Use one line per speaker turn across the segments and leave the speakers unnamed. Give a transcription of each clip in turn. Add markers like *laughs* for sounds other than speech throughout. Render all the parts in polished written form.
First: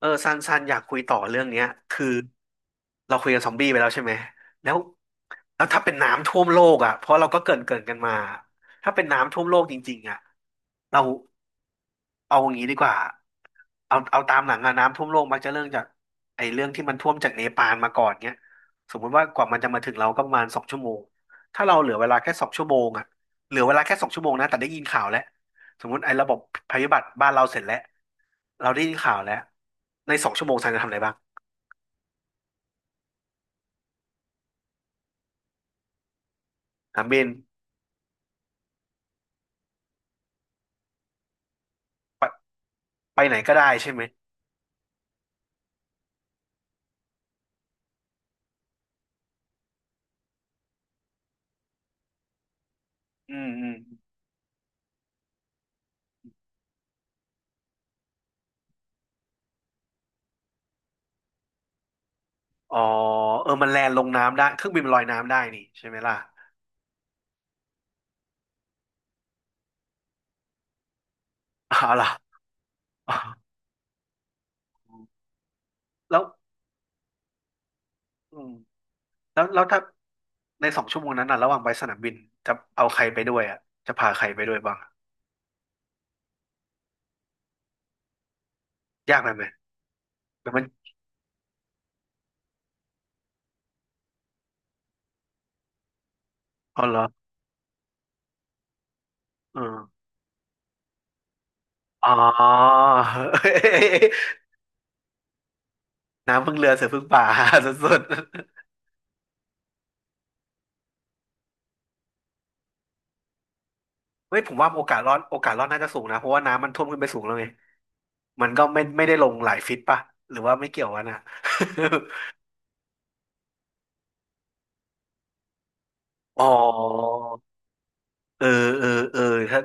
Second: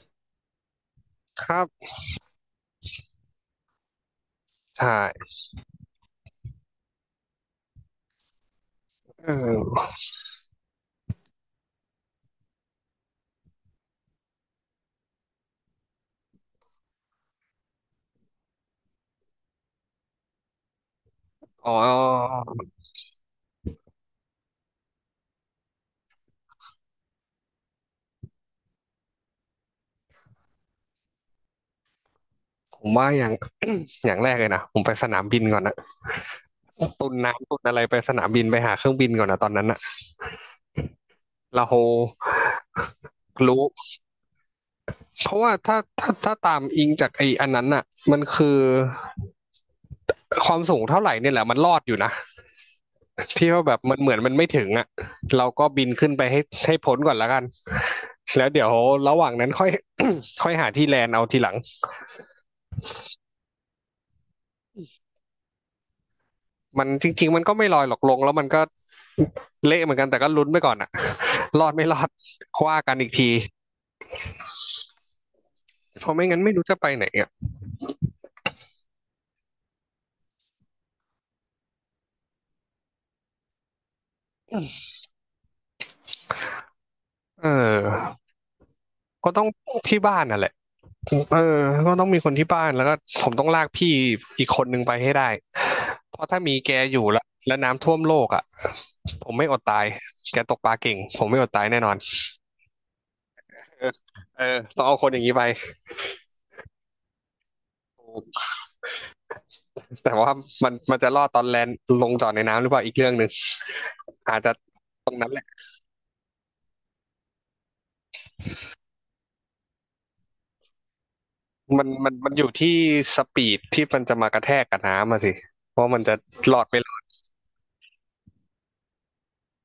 เออซันอยากคุยต่อเรื่
ค
อง
รั
เนี้ย
บ
คือเราคุยกันซอมบี้ไปแล้วใช่ไหมแล้ว
ใช่
แล้วถ้าเป็นน้ำท่วมโลกอ่ะเพราะเราก็เกรินกันมาถ้าเป็น
เอ
น้ำท่วมโล
อ
กจริงๆอ่ะเราเอาอย่างนี้ดีกว่าเอาตามหลังอะน้ำท่วมโลกมักจะเรื่องจากไอ้เรื่องที่มันท่วมจากเนปาลมาก่อนเนี้ยสมมุติว่ากว่ามันจะมาถึงเราก็ประมาณ 2 ชั่วโมงถ้า
อ๋อ
เราเหลือเวลาแค่สองชั่วโมงอ่ะเหลือเวลาแค่สองชั่วโมงนะแต่ได้ยินข่าวแล้ว สมมติไอ้ระบบภัยพิบัติบ้านเราเสร็จแล้วเราได้ยินข่าวแล้วในสองชั่วโมงซันจะทำอะไรบ้าง
ผมว่า *coughs* *clears throat* อย่างแรกเลยนะผมไปสนามบินก่อนนะ
ถาม
คุณ
เบน
น้ำคุณอะไรไปสนามบินไปหาเครื่องบินก่อนนะตอนนั้นนะเรา
ไปไปไหนก็
รู้
ได้ใช่ไหม
เพราะว่าถ้าตามอิงจากไอ้อันนั้นน่ะมันคือความสูงเท่าไหร่เนี่ยแหละมันรอดอยู่นะ
อื
ที่
ม
ว่า
อื
แบ
ม
บมันเหมือนมันไม่ถึงอ่ะเราก็บินขึ้นไปให้พ้นก่อนแล้วกันแล้วเดี๋ยวระหว่างนั้นค่อย *coughs* ค่อยหาที่แลนด์เอาทีหลัง
อ๋อเออมันแลนด์ลงน้ำได้เครื่องบินมันลอยน้ำได้นี่ใช่ไหมล่ะ
มันจริงๆมันก็ไม่ลอยหรอกลงแล้วมันก็เละเหมือนกันแต่ก็ลุ้นไปก่อนอะ *laughs* รอดไม่
เอา
รอด
ล่ะ
คว่ากันอี
อ๋
ก
อ
ทีเพราะ
แล้
ไม่
ว
งั้นไม่รู้จะไปไหนอ่ะ
อืมแล้วถ้าในสองชั่วโมงนั้นน่ะระหว่างไปสนามบินจะเอาใครไปด้วยอ่ะจะพาใครไปด้วยบ้างอะ
เออ
ยากไหม
ก็
ไห
ต้
ม
องที่บ้านน่ะแห
แต่
ละ
มัน
เออก็ต้องมีคนที่บ้านแล้วก็ผมต้องลากพี่อีกคนนึงไปให้ได้เพราะถ้ามีแก
อ๋อเห
อ
รอ
ยู่แล้วแล้วน้ำท่วมโลกอ่ะผมไม่อ
เอ
ด
อ
ตายแกตกปลาเก่งผมไม่อดตายแน่นอน
อ๋อ
เออ
*laughs*
เออต้องเอาคนอย่างนี้ไป
น้ำพึ่งเรือเสือพึ่งป่า *laughs* สุด
แต่ว่ามันจะรอดตอนแลนด์ลงจอดในน้ำหรือเปล่าอีกเรื่องหนึ่งอา
เฮ้
จ
ยผ
จะ
มว่าโอกาสรอดโอกาสรอดน่าจะสูงนะเพราะว่าน้ำมันท่วมขึ้นไปสูงแล้วไงมันก็ไม่ได้ลงหลายฟิตป่ะหรือว่าไม่เกี่ยวกันนะ
มันอยู่ที่สปีดที่มันจะมากระแทกกับน้ำอะสิว่ามันจะ
*laughs* อ๋อ
หลอดไม่หลอด
เออเออเออถ้า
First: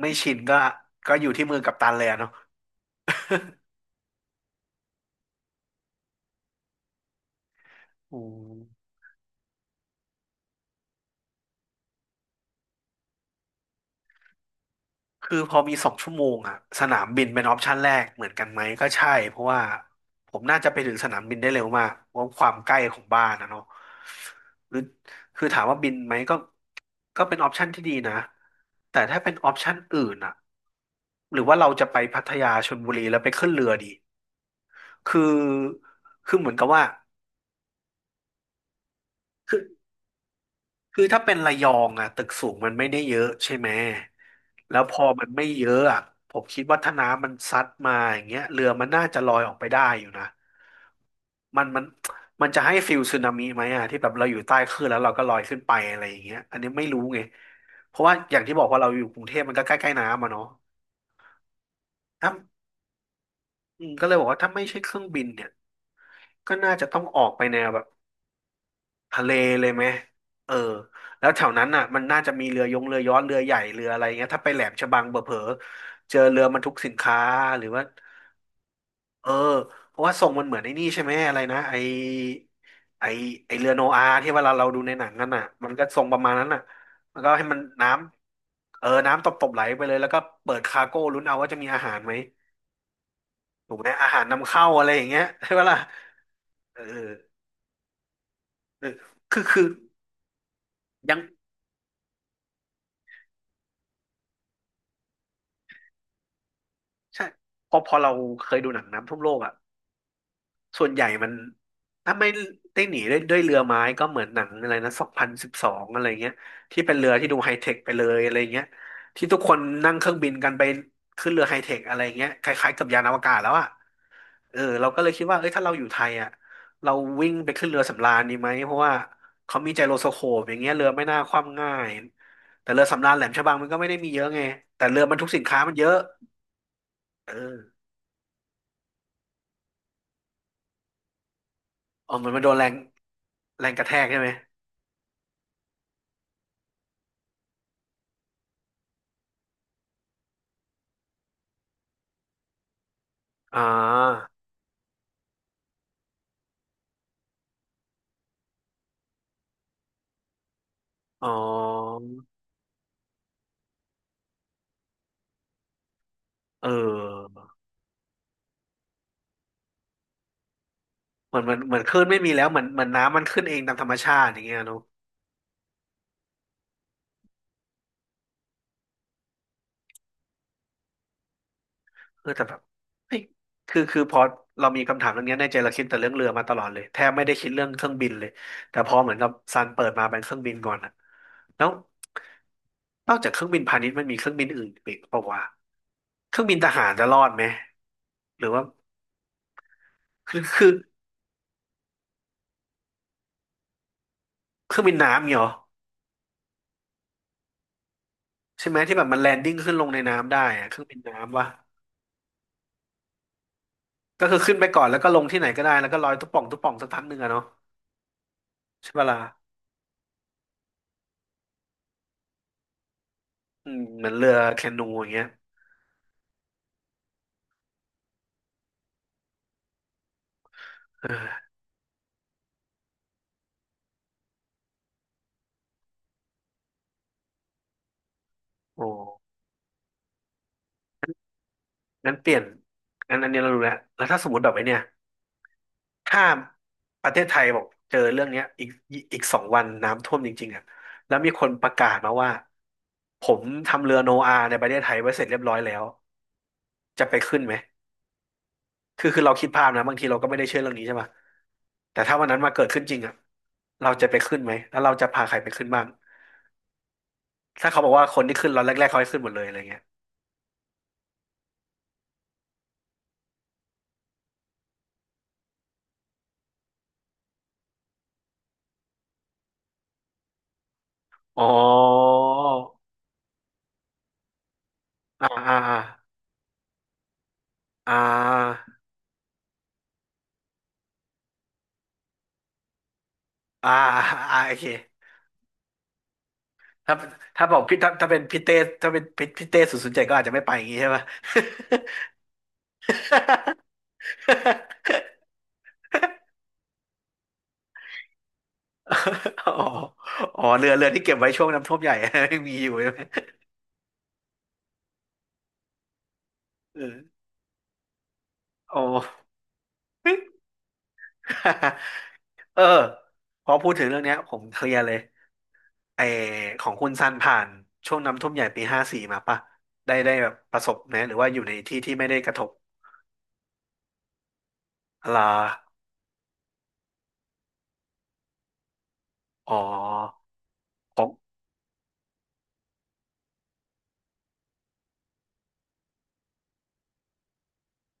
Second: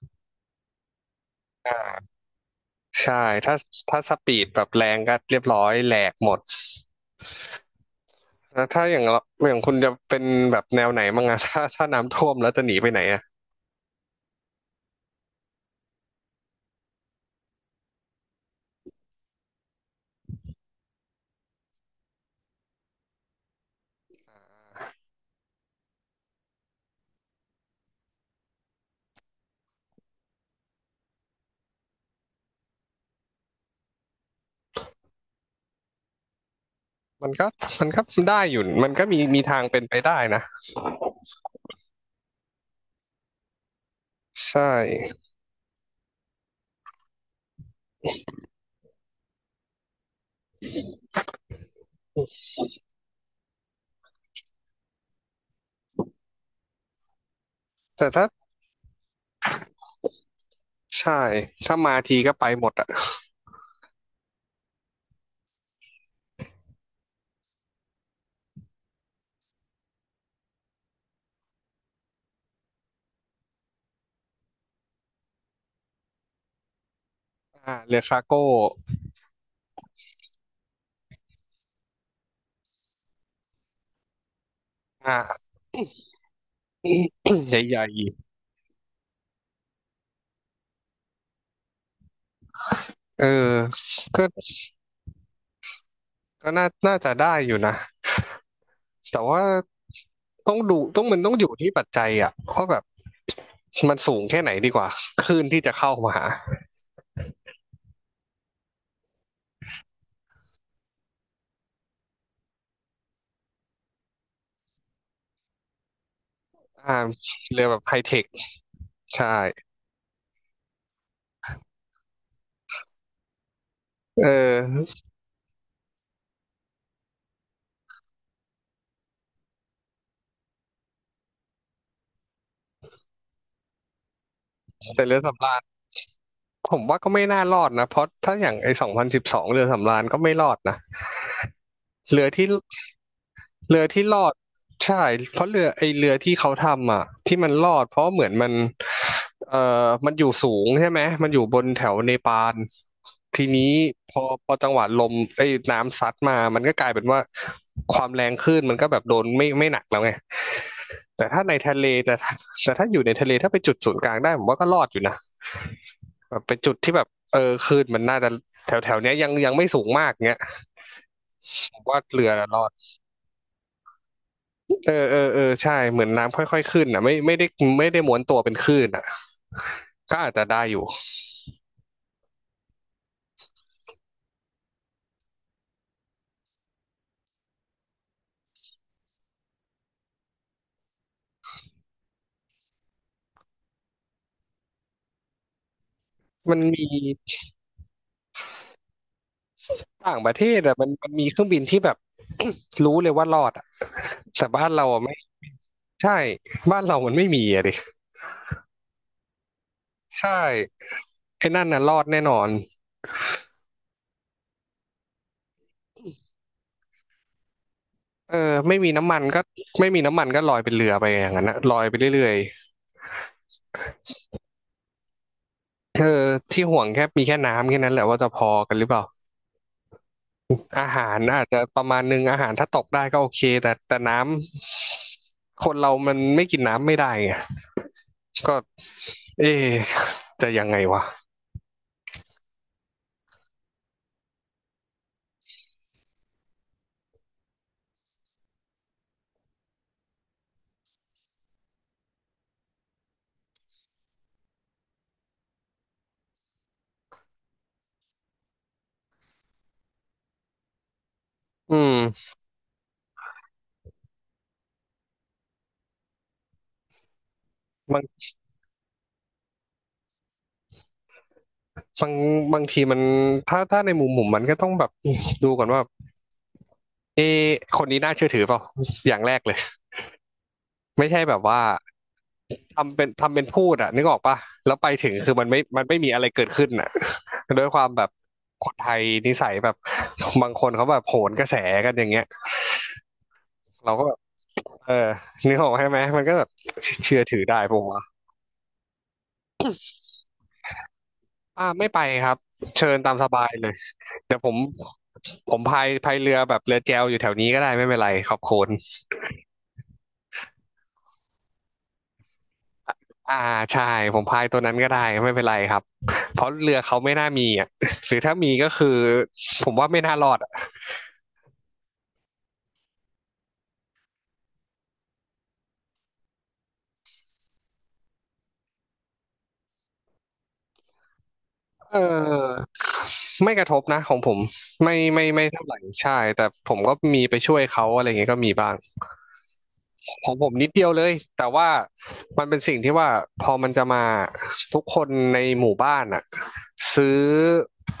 ไม่ชินก็ก็อยู่ที่มือ
อ่
กัปตันเลย
า
อะเนาะ
ใช่ถ้าถ้าสปีดแบบแรงก็เรียบร้อยแหลกหมด
อื
แล้วถ้า
ม
อย่างเราอย่างคุณจะเป็นแบบแนวไหนบ้างอะ *laughs* ถ้าน้ำท่วมแล้วจะหนีไปไหนอะ
คือพอมีสองชั่วโมงอะสนามบินเป็นออปชั่นแรกเหมือนกันไหมก็ใช่เพราะว่าผมน่าจะไปถึงสนามบินได้เร็วมากเพราะความใกล้ของบ้านนะเนาะหรือคือถามว่าบินไหมก็ก็เป็นออปชั่นที่ดีนะแต่ถ้าเป็นออปชั่นอื่นอะ หรือว่าเราจะไปพัทยาชลบุรีแล้วไปขึ้นเรือดีคือคือเหมือนกับว่า
มันก็มันก็ได้อยู่มันก็มี
คื
ทา
อ
งเป็นไปได้นะ
คือถ้าเป็นระยองอะตึกสูงมันไม่ได้เยอะใช่ไหม
ใช่
แล้วพอมันไม่เยอะอะผมคิดว่าถ้าน้ำมันซัดมาอย่างเงี้ยเรือมันน่าจะลอยออกไปได้อยู่นะมันมันมันจะให้ฟิลสึนามิไหมอะที่แบบเราอยู่ใต้คลื่นแล้วเราก็ลอยขึ้นไปอะไรอย่างเงี้ยอันนี้ไม่รู้ไงเพราะ
แต่
ว่า
ถ้า
อย่างที่บอกว่าเราอยู่กรุงเทพมันก็ใกล้ๆน้ำอะเนาะ
ใช่ถ้ามาที
ถ้า
ก็ไปหมดอะ
อืมก็เลยบอกว่าถ้าไม่ใช่เครื่องบินเนี่ยก็น่าจะต้องออกไปแนวแบบ ทะเลเลยไหมเออแล้วแถวนั้นน่ะมันน่าจะมีเรือยงเรือยอนเรือใหญ่เรืออะไรเงี้ยถ้าไปแหลมฉบังเบเผลอๆเจอเรือบรรทุกสินค้าหรือ
อ่า
ว่า
เรือฟาร์โก้
เออเพราะว่าทรงมันเหมือนไอ้นี่ใช่ไหมอะไรนะไอไอเรือโนอาห์ที่เวลาเราดูในหนังนันน่ะ
อ่า
มันก็ทรงประมาณนั้นน่ะแล้วก็ให้
*coughs* ใ
มัน
หญ่
น้ำเออน้ำตบๆไหลไปเลยแล้วก็เปิดคาร์โก้ลุ้นเอาว่าจะมีอาหารไหม
ๆเออ
ถูกไหมอาหา
ก็
รนำเข้าอะไรอย่างเงี้ยใช่ปะล่ะ
ก็น่า
เออ
น่าจะได้อยู่นะ
เออ
แต่ว่า
คือ
ต้องดูต้อง
ยั
มั
ง
นต้องอยู่ที่ปัจจัยอ่ะว่าแบบมันสูงแค่ไหนดีกว่าคลื่นที่จะเข้ามาหา
ใช่เพราะพอเราเคยดูหนังน้ำท่วมโลกอ่ะส่วนใหญ่มันถ้าไม่ได้หนีด้วยเรือไม้ก็เหมือนหนังอะไรนะ2012อะไรเงี้ยที่เป็
อ่า
นเรือที่ดูไฮ
เรื
เท
อแบ
ค
บ
ไป
ไฮ
เล
เท
ย
ค
อะไรเงี้ยที่
ใช่
ทุกคนนั่งเครื่องบินกันไปขึ้นเรือไฮเทคอะไรเงี้ยคล้ายๆกับยานอวกาศแล้วอ่ะ
เ
เออเรา
ออ
ก็เลยคิดว่าเอ้ยถ้าเราอยู่ไทยอ่ะเราวิ่งไปขึ้นเรือสำราญดีไหมเพราะว่าเขามีไจโรสโคปอย่างเงี้ยเรือไม่น่าคว่ำง่ายแต่เรือสำราญแหลมฉบังมันก็ไม่ได้มีเยอะไงแต่เรื
แต่
อ
เรื
มัน
อ
ทุกสิ
สำ
น
รา
ค้า
ญ
มันเยอะ
ผมว่าก็ไม่
เอ
น่าร
อ
อดนะเพราะถ้าอย่างไอ้2012เรือสำราญก็ไม่รอดนะ
อ๋อ
เรื
เห
อ
มือนมัน
ที่
โดนแรง แรง
เรื
ก
อ
ระแท
ที่
ก
ร
ใช่
อ
ไหม
ดใช่เพราะเรือไอ้เรือที่เขาทำอ่ะที่มันรอดเพราะเหมือนมันมันอยู่สูงใช่ไหมมันอยู่บนแถวเนปาลที
อ่
นี้พอ
า
พอจังหวะลมไอ้น้ำซัดมามันก็กลายเป็นว่าความแรงคลื่นมันก็แบบโดนไม่หนักแล้วไงแต่
อ๋อ
ถ้าในทะเลแต่ถ้าอยู่ในทะเลถ้าไปจุดศูนย์กลางได้ผมว่าก็รอดอยู่นะ แบบเป็น
เอ
จุดที่แบบเออ
อ
คลื่นมันน่าจะแถวแถวเนี้ยยังไม่สูงมากเงี้ย
เหมือนเหมือนเห
ผ
มือน
ม
ค
ว่า
ลื่นไม่
เรือ
มีแล้
น่ะ
ว
ร
เหมือ
อ
น
ด
เหมือนน้ำมันขึ้นเองตามธรรมชาติอย่างเงี้ยเนอะ
เออเออเออใช่เหมือนน้ำค่อยๆขึ้นอ่ะไม่ได้ม้วนตัวเป็นคลื่นอ่ะก็อาจจะได้อยู่
เออแต่แบบเฮ้ยคือพอเรามีคำถามเรื่องเนี้ยในใจเราคิดแต่เรื่องเรือมาตลอดเลยแทบไม่ได้คิดเรื่องเครื่องบินเลยแต่พอเหมือนกับซันเปิดมาเป็นเครื่องบินก่อนอะแล้วนอกจากเครื่องบินพาณิชย์มันมีเครื่องบินอื่นอีกเปล่าวะเครื่อง
มั
บิน
น
ท
มี
หารจะรอดไหม หรือว่า
ต่างประ
คื
เท
อ
ศ
คือ
อ่ะมันมีเครื่องบินที่แบบ *coughs* รู้เลยว่ารอดอ่ะแต่บ้าน
เครื่อ
เรา
งบิน
อ่ะไม่
น้ำเนียเหรอ
ใช่บ้านเรามันไม่มีอ่ะดิ
ใช่ไหมที่แบบมันแลนดิ้งขึ้นลงใน
ใช่
น้ำได้อะเครื่องบินน้ำวะ
ไอ้นั่นน่ะรอดแน่นอน
ก็คือขึ้นไปก่อนแล้วก็ลงที่ไหนก็ได้แล้วก็ลอยตุ๊ป่องตุ๊ป่องสักพักหนึ่งอะเนาะ
เออไม่มี
ใช่ปะ
น้ำมั
ล่ะ
นก็ไม่มีน้ำมันก็ลอยเป็นเรือไปอย่างนั้นนะลอยไปเรื่อย
อืมเหมือนเรือแคนูอย่างเงี้ย
ๆเออที่ห่วงแค่มีแค่น้ำแค่นั้นแหละว่าจะพอกันหรือเปล่า อาหารอาจ
เออ
จะประมาณนึงอาหารถ้าตกได้ก็โอเคแต่แต่น้ำคนเรามันไม่กินน้ำไม่ได้ไงก็
โอ้
เอ๊ะจะยังไงวะ
งั้นเปลี่ยนงั้นอันนี้เรารู้แล้วแล้วถ้าสมมติแบบไอ้เนี่ยถ้าประเทศไทยบอกเจอเรื่องเนี้ยอีกอีก2 วันน้ำท่วมจริงๆอะแล้วมีคนประกาศมาว่าผมทำเรือโนอาในประเทศไทยไว้เสร็จเรียบร้อยแล้วจะไปขึ้นไหม คือเราคิดภาพนะบางทีเราก็ไม่ได้เชื่อเรื่องนี้ใช่ไหม
อื
แต่ถ้าวั
ม
นนั้นมาเกิดขึ้นจริงอ่ะเราจะไปขึ้นไหมแล้วเราจะพาใครไปขึ้นบ้างถ้าเขาบอก
บาง
ว่าคนที่ขึ้นเราแรกๆเขาให้ขึ้นหมดเลยอะไรเงี้ย
บางบางทีมันถ้าในมุมผมมันก็ต้องแบบดูก่อนว่าเอ๊ะคนนี้น่าเชื่อถือเปล่าอย่างแรกเลยไม่ใช่แบบ
อ๋อ
ว่าทำเป็นพูดอ่ะนึกออกปะแล้วไปถึง
อ่า
คือมัน
อ่า
ไม่มันไม่มีอะไรเกิดขึ้นอะ *laughs* ด้วยความ
อ่
แบบ
า
คนไทยนิสัยแบบบางคนเขาแบบโหนกระแสกันอย่างเงี้ย
อ่า
เราก็แบบ
อ่าโอเค
เออ *laughs* นึกออกใช่ไหมมันก็แบบ
ถ้า
*laughs* เชื่อถือ
ถ้า
ได้
บอก
ผ
พี่
ม
ถ้า
วะ
ถ้าเป็นพี่เต้ถ้าเป็นพี่เต้007ก็อาจจะไม่ไปอย่างงี้ใช่ไหม
อ่าไม่ไปครับเชิญตามสบายเลยเดี๋ยวผม
*laughs*
ผมพายเรือแบบเรือแจวอยู่แถวนี้ก็ได้ไม่เป็นไรขอบคุณ
อ๋ออ๋อเรือที่เก็บไว้ช่วงน้ำท่วมใหญ่ *laughs* ยังมีอยู่ใช่ไหม
อ่าใช่ผมพายตัวนั้นก็ได้ไม่เป็นไรครับเพราะเรือ
เออ
เขาไม่น่ามีอ่ะ *laughs* หรือถ้ามีก็
อ๋อ
คือผมว่าไม่น่ารอดอะ
*laughs* เออพอพูดถึงเรื่องเนี้ยผมเคลียร์เลยไอของคุณซันผ่านช่วงน้ำท่วมใหญ่ปี54มาป่ะได้ได้แบบประสบไหมหรือว่าอยู่ในที่ที่
เอ
ไม่ได้กระทบ
อไม่กระทบนะของผมไม่ไม่
ลา
ไม่เท่าไหร่ใช่แต่ผมก็มีไปช่วยเขาอะไรอย่างเงี้ยก็มีบ้าง
อ๋อ
ของผมนิดเดียว
ข
เล
อง
ยแต่ว่ามันเป็นสิ่งที่ว่าพอมันจะมาทุกคนในหมู่บ้านอะซื้อ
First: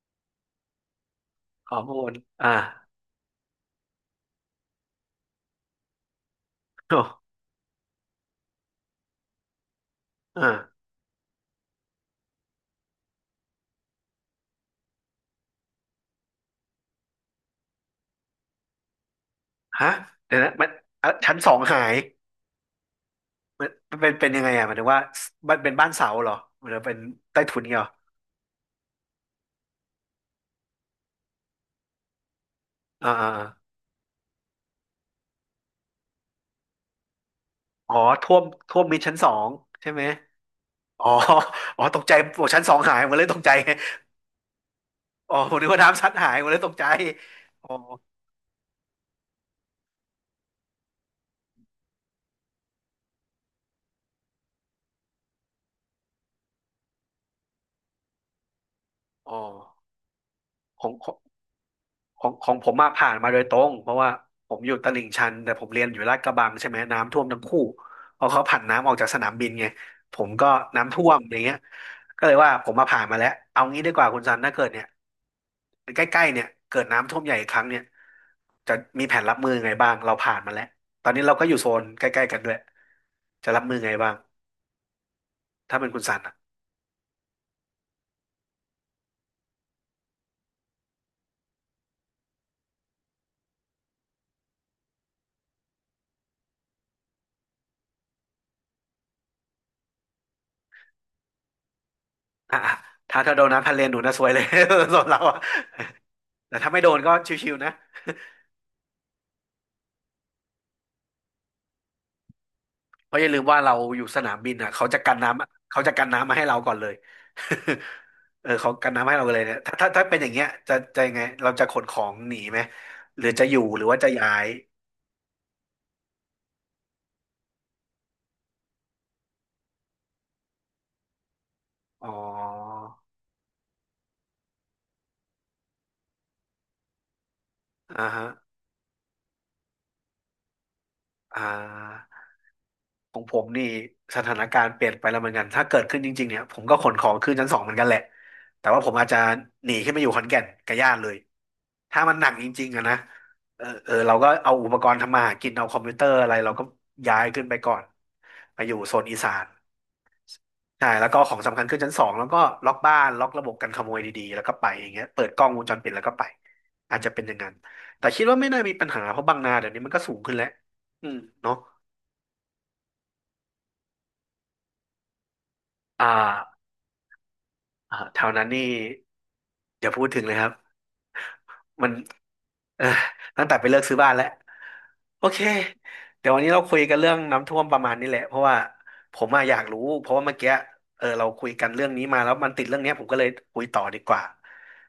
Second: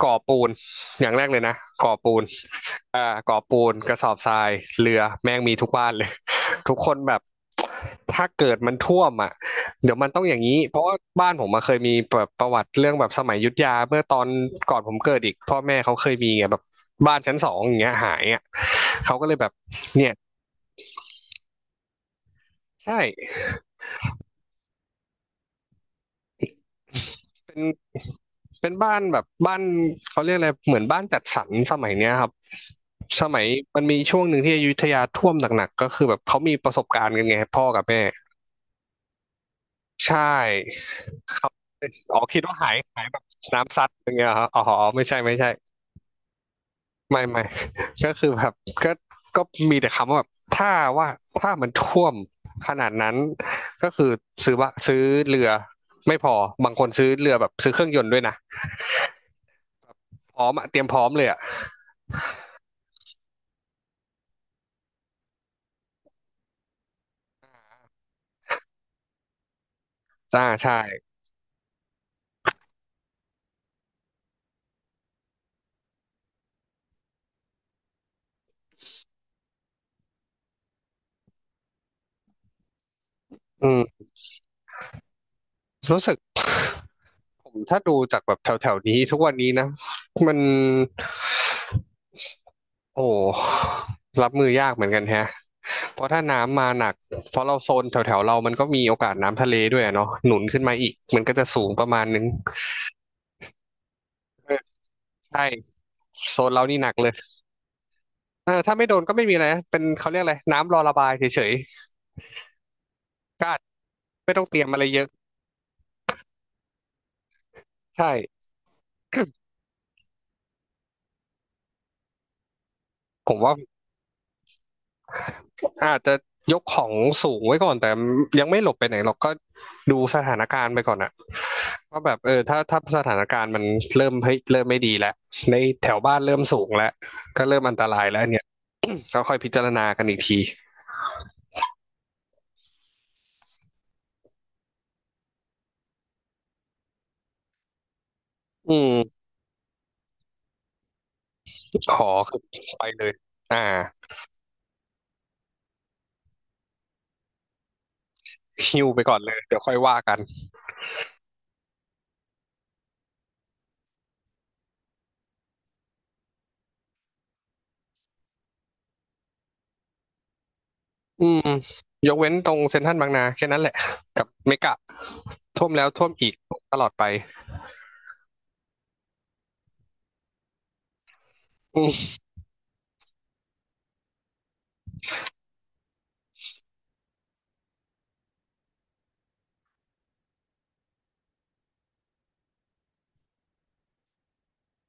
ก่อปูนอย่างแรกเลยนะ
ข้อ
ก่อ
มูล
ปูน
อ่า
อ่ะก่อปูนกระสอบทรายเรือแม่งมีทุกบ้านเลย *laughs* ทุกคน
โอ้
แบบถ้าเกิดมันท่วมอ่ะเดี๋ยวมันต้องอย่างนี้เพ
อ่า
ราะว่าบ้านผมมาเคยมีแบบประวัติเรื่องแบบสมัยอยุธยาเมื่อตอนก่อนผมเกิดอีกพ่อแม่เขาเคยมีไงแบบบ้านชั้นสองอย่างเงี้ยหายอ่ะเขาก็เลยแบบ
ฮะ
เนี่ย
เดี๋ยวนะมันอ่ะชั้นสองหาย
ใช่
มันมันเป็นยังไงอ่ะหมายถึงว่ามันเป็นบ้านเสาเหรอหรือเป็นใต้
เป็
ถุ
น
นเงี้ยเหรอ
เป็นบ้านแบบบ้านเขาเรียกอะไรเหมือนบ้านจัดสรรสมัยเนี้ยครับ
อ่า
ส
อ่า
มัย
อา
มันมีช่วงหนึ่งที่อยุธยาท่วมหนักๆก็คือแบบเขามีประสบการณ์กันไงพ่อกับ
อ๋อ
แม่
ท่วมมิดชั้นสองใช่ไหม
ใช่
อ๋อ
เขา
อ๋อตกใจ
อ๋อคิด
โอ้
ว่า
ชั้น
หา
สอ
ย
งหาย
หาย
หมด
แบบ
เลยตกใจ
น้ำซัดอย่างเงี้ยเหรอครับอ๋อไม่ใช่
อ๋
ไม่
อ
ใช่
ผมนึกว่าน้ำซัดหายผมเลยตกใจ
ไม่ไม่
อ๋อ
*laughs* ก็คือแบบก็ก็มีแต่คำว่าแบบถ้าว่าถ้ามันท่วมขนาดนั้นก็คือซื้อว่าซื้อเรือไม่พอบางคนซื้อเรือแบบซื้อเครื่องยนต์ด้วยนะ
อ๋อ
พร้อมอะเตรี
ข
ยม
อง
พร้อ
ข
ม
อง
เลยอะ
ของผมมาผ่านมาโดยตรงเพราะว่าผมอยู่ตลิ่งชันแต่ผมเรียนอยู่ลาดกระบังใช่ไหมน้ำท่วมทั้งคู่เพราะเขาผันน้ำออกจากสนามบินไงผม
จ้า
ก็
ใช่
น้ำท่วมอย่างเงี้ยก็เลยว่าผมมาผ่านมาแล้วเอางี้ดีกว่าคุณซันถ้าเกิดเนี่ยใกล้ๆเนี่ยเกิดน้ำท่วมใหญ่อีกครั้งเนี่ยจะมีแผนรับมือไงบ้างเราผ่านมาแล้วตอนนี้เราก็อยู่โซนใกล้ๆกันด้วยจะรับ
อื
มือไง
ม
บ้างถ้าเป็นคุ
รู้
ณ
สึ
ซั
ก
น
*sighs* ผมถ้าดูจากแบบแถวแถวนี้ทุกวันนี้นะมันโอ้รับมือยากเหมือนกันแฮะเพราะถ้าน้ำมาหนักเพราะเราโซนแถวแถวเรามันก็มีโอกาสน้ำทะเลด้วยอะเนาะหนุนขึ้นมาอีกมันก็จะสูงประมาณนึง
อ่ะอ่ะถ้าโดนน้ำทะเลนหนูนะซวยเลย
เออ
*laughs* ส่วนเราอะ
ใช่โซน
แต่
เรา
ถ้า
นี่
ไม่
ห
โด
นัก
น
เล
ก็
ย
ชิวๆนะ
เออถ้าไม่โดนก็ไม่มีอะไรนะเป็นเขาเรียกอะไรน้ำรอระบายเฉย
เพราะอย่าลื
ๆก็
ม
อา
ว่า
จ
เราอยู่สนา
ไม่
ม
ต้อง
บิน
เตรียม
อ่ะ
อะไร
เขาจะ
เยอะ
กันน้ำเขาจะกันน้ำมาให้เราก่อนเลย
ใช่
*laughs* เออเขากันน้ำให้เราเลยเนี่ยถ้าเป็นอย่างเงี้ยจะยังไงเราจะขนของหนีไหมหรื
ผ
อ
ม
จะ
ว่า
อยู่หรือว่าจะย้าย
อาจจะยกของสูงไว้ก่อนแต่ยังไม่หลบไปไหนหรอกก็ดูสถานการณ์ไปก่อนอะว่า
อ๋อ
แบบเออถ้าถ้าสถานการณ์มันเริ่มเ้เริ่มไม่ดีแล้วในแถวบ้านเริ่มสูงแล้วก็เริ่มอันตราย
อ่า
แล้ว
ฮะ
เนี่ยก็ค่อยพิจารณากันอีกที
อ่า ของผมนี่สถานการณ์เปลี่ยนไปแล้วเหมือนกันถ้าเกิดขึ้นจริงๆเนี่ยผมก็ขนของขึ้นชั้นสองเหมือนกันแหละแต่
อื
ว่าผมอาจจะ
ม
หนีขึ้นไปอยู่ขอนแก่นกับญาติเลย
ข
ถ้า
อ
มันหนักจริงๆ
ไป
อะนะ
เลยอ่า
เออเออเราก็เอาอุปกรณ์ทำมาหากินเอาคอมพิวเตอร์อะไรเราก็ย้ายขึ้นไปก่อนไปอยู่
ฮิว
โซ
ไป
น
ก่
อี
อน
สา
เลย
น
เดี๋ยวค่อยว่ากัน
ใช่แล้วก็ของสำคัญขึ้นชั้นสองแล้วก็ล็อกบ้านล็อกระบบกันขโมยดีๆแล้วก็ไปอย่างเงี้ยเปิดกล้องวงจรปิดแล้วก็ไปอาจจะเป็นอย่างนั้นแต่คิดว่าไม่น่ามีปัญหาเพราะบางนาเดี๋ยวนี้มันก็สูงขึ้นแล้วอืม
อืม
เนาะ
ยกเว้นตรงเซ็นทรัลบางนาแค่นั้นแหละกับเมกะท่วมแล้วท่
อ่
วมอีก
า
ตลอดไป
อ่าแถวนั้นนี่อย่าพูดถึงเลยครับ
อื
มัน
ม
เออตั้งแต่ไปเลิกซื้อบ้านแล้วโอเคเดี๋ยววันนี้เราคุยกันเรื่องน้ำท่วมประมาณนี้แหละเพราะว่าผมอะอยากรู้เพราะว่าเมื่อกี้เออเราคุยกันเรื่องนี้มาแล้วมันติดเรื่องเนี้ยผมก็เลยคุยต่อดีกว่า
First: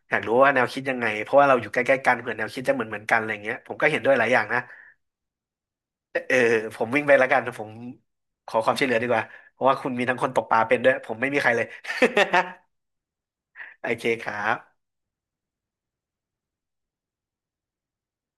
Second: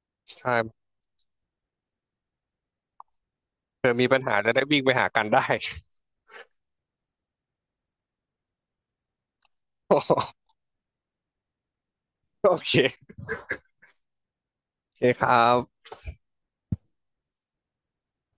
อยากรู้ว่าแนว
ใช่
คิดยังไงเพราะว่าเราอยู่ใกล้ๆกันเผื่อแนวคิดจะเหมือนกันอะไรเงี้ยผม
เธ
ก็
อ
เห็น
มี
ด้วย
ปัญ
หลาย
หา
อย่าง
จะ
นะ
ได้วิ่งไปหากันได้
เออผมวิ่งไปแล้วกันผมขอความช่วยเหลือดีกว่าเพราะว่าคุณมีทั้งคนตกป
*laughs*
ลาเป็นด้วยผมไม่มีใครเลย
โอเค
*laughs* โอเคครับ
โอเคครับ